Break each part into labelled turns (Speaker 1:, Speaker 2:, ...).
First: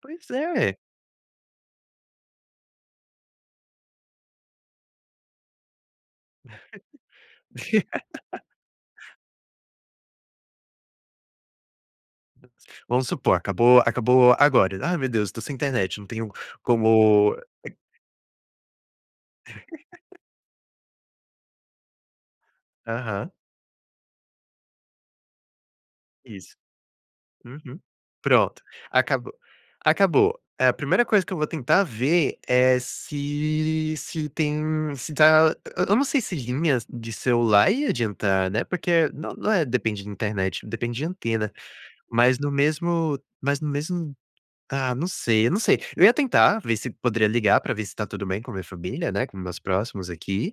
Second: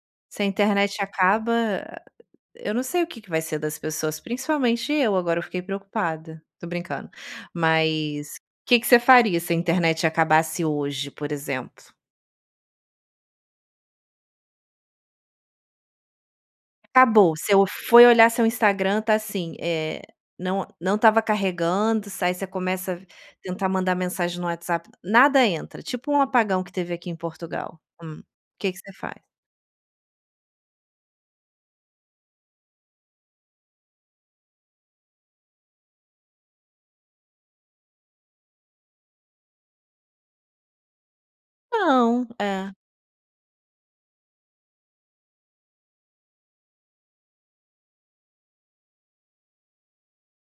Speaker 1: Pois
Speaker 2: Se a
Speaker 1: é.
Speaker 2: internet acaba eu não sei o que que vai ser das pessoas, principalmente eu, agora eu fiquei preocupada. Tô brincando, mas que que você faria se a internet acabasse hoje, por exemplo?
Speaker 1: Vamos supor, acabou acabou agora "Ai, meu Deus, tô sem internet. Não tenho
Speaker 2: Acabou.
Speaker 1: como"
Speaker 2: Você foi olhar seu Instagram tá assim, eh, não não estava carregando, s aí você começa a
Speaker 1: Aham.
Speaker 2: tentar mandar mensagem no WhatsApp nada entra, tipo um
Speaker 1: Isso.
Speaker 2: apagão que teve aqui em
Speaker 1: Uhum.
Speaker 2: Portugal, hum,
Speaker 1: Pronto,
Speaker 2: que que você faz?
Speaker 1: acabou acabou, eh, a primeira coisa que eu vou tentar ver é se se tem se tá eu eu não sei se linhas de celular ia adiantar, né, porque no não é depende de internet, depende de antena.
Speaker 2: Não,
Speaker 1: Mas no
Speaker 2: é.
Speaker 1: mesmo mas no mesmo, ah, não sei, eu não sei. Eu ia tentar ver se poderia ligar pra ver se tá tudo bem com a minha família, né, com meus próximos aqui.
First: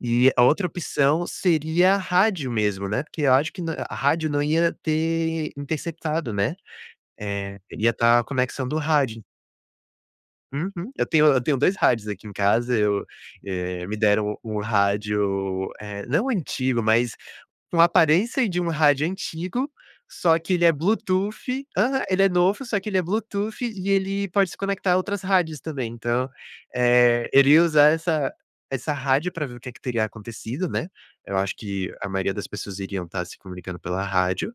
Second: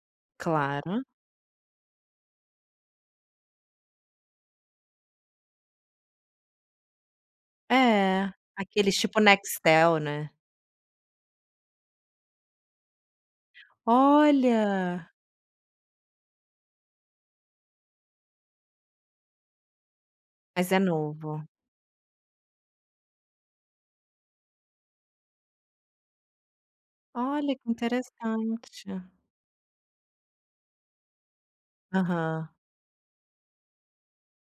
Speaker 1: E a outra
Speaker 2: Claro.
Speaker 1: opção seria rádio mesmo, né, porque eu acho que na rádio não ia ter interceptado, né, eh, iria estar a
Speaker 2: É.
Speaker 1: conexão do
Speaker 2: Aqueles tipo,
Speaker 1: rádio.
Speaker 2: Nextel, né.
Speaker 1: Uhum. Eu tenho eu tenho 2 rádios aqui em casa. Eu, eh, me deram um
Speaker 2: Olha.
Speaker 1: rádio, eh, não antigo, mas com aparência de um rádio antigo, só que ele
Speaker 2: Mas
Speaker 1: é
Speaker 2: é novo.
Speaker 1: bluetooth aham, ele é novo só que ele é bluetooth e ele pode se conectar a outras rádios também. Então, eh, eu
Speaker 2: Olha,
Speaker 1: iria
Speaker 2: que
Speaker 1: usar essa essa
Speaker 2: interessante.
Speaker 1: rádio pra ver o que é que teria acontecido, né. Eu acho que a maioria das
Speaker 2: Aham.
Speaker 1: pessoas iriam estar se comunicando pela rádio.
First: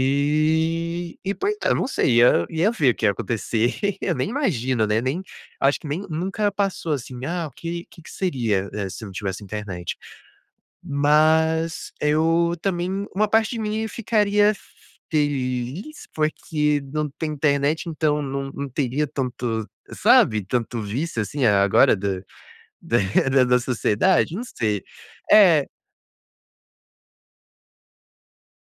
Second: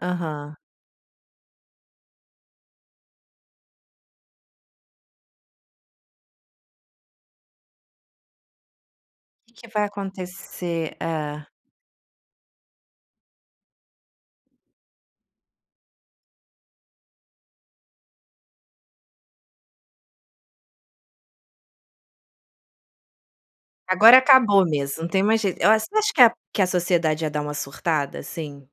Speaker 2: Aham.
Speaker 1: e poi ah, eu não sei, ia ia ver o que ia acontecer. Eu nem imagino, né, nem acho que nem nunca passou, assim: "Ah, o que que seria, eh, se eu não tivesse
Speaker 2: Que que vai
Speaker 1: internet?".
Speaker 2: acontecer? É.
Speaker 1: Mas eu também uma parte de mim ficaria feliz porque não tem internet, então não não teria tanto, sabe, tanto vício, assim, agora da da da
Speaker 2: Agora
Speaker 1: sociedade, não
Speaker 2: acabou
Speaker 1: sei.
Speaker 2: mesmo, não tem mais jeito
Speaker 1: É.
Speaker 2: eu acho você acha que a que a sociedade ia dar uma surtada, assim?